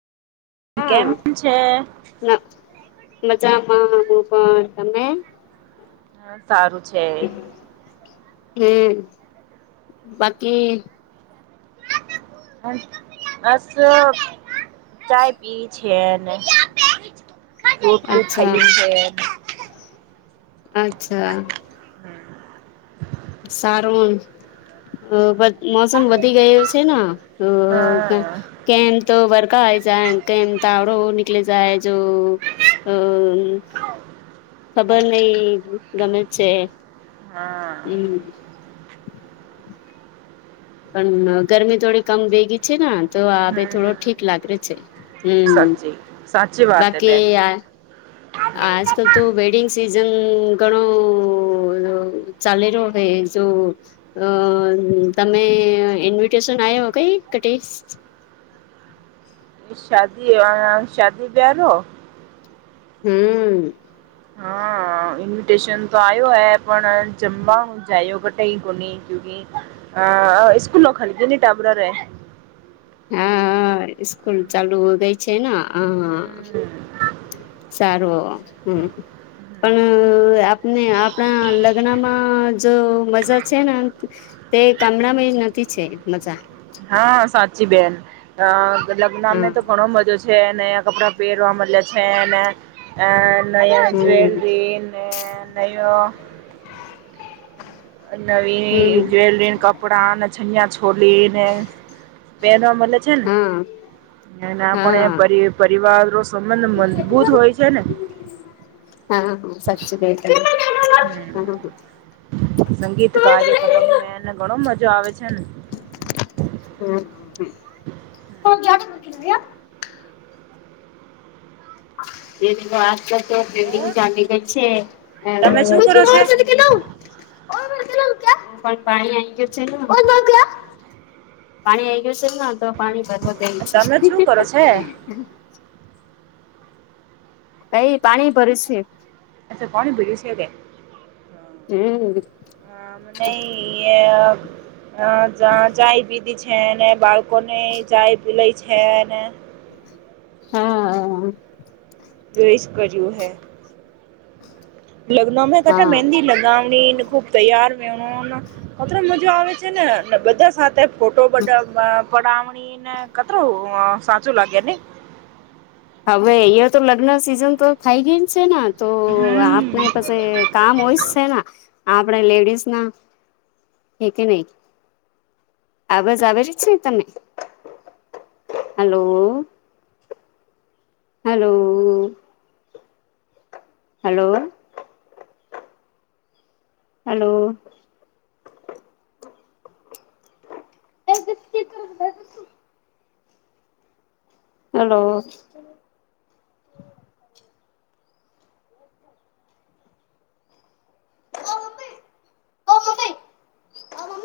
કેમ હા છે? ના મજા હા હું પણ તમે હા સારું છે હમ બાકી બસ ચાય પી છે ફન ગટનુંું અચ્છા થાય છેન અચ્છા સારું મોસમ વધી ગયો છે ઓ હા કેમ તો વર જાય કેમ તાવડો નીકળી જાય જો ખબર નહ ગમે છે હા હમ પણ ગરમી થોડી કમ ભેગી છે ને તો આપે થોડો હમ ઠીક લાગે છે હમ હ સાચી સાચી વાત હે બેન. બાકીયાર આજકાલ તો વેડિંગ સિઝન ઘણો ચાલે રહ્યો હ તો અ તમે ઇન્વિટેશન આવ્યા કઈ શાદી શાદી બ્યારો હમ ઇવીિટેશન તો આ્યો હૈ પણ જમવા હું જાયઓ કટઈ કોને કકી અ હા સ્કૂ ન ખાલીગ ન ટબરા રે હા સ્કૂલ ચાલુ ગઈ છે ને હ હમ સારું હમ પણ આપને આપણા લગ્નમાં જો મજા છે ને તે ગામડામાં એ નથી છે મજા હા સાચી બેન લગ્નને હા તો ઘણો મજો છે કપડાં પહેરવા મલે છે ને નયો હમ જવેલરી નયોો હમ નવી જ્વેલરી કપડા અને જનિયા છોલી ને પહેલા મ ને હા એ હા આપ પરિવાર સંબંધ મજબૂત હોય છે ને સાચુ બેન [inaudible] હેલો હમ સંગીત કાર્યક્રમ એને ઘણો મજા આવે છે ને હમ હ જા એ આસતા તો બિલ્ડિંગ જામી ગઈ છે તમે શું એું કે કરો ના છે [inaudible] [inaudible] પણ પાણી આવી ગયું છે ને [inaudible] પાણી આઈ ગયું છે તો પાણી ભરવયું છે તમે શું કરો છે કઈ પાણી ભર્યું છે અચ્છા પોણી ભળશે કે હમ હા ન ચાય પીધી છે છે ને બાળકો ને જાય પી લઈ છે ને હા. પ્રવેશ કર્યું હૈ. લગ્ન મેં કટા હા. મંંદી લગા. ખબ [unintelligible] તૈયાર મજા આવે છે, ને બધા સાથે ફોટો પડા પડામણી ને કતરું સાચું લાગે ને હવે અહંયા તો લગ્ન સિઝન તો ખાઈ ગય છે, ને તો આપને પછ [unintelligible] કામ હમ હોય જ છે ને? આપણે લેડીસ ના હે કે નહી? આવાજ આવે જ છે તને? Hello hello. હલો. હલો. એ [unintelligible] હલો.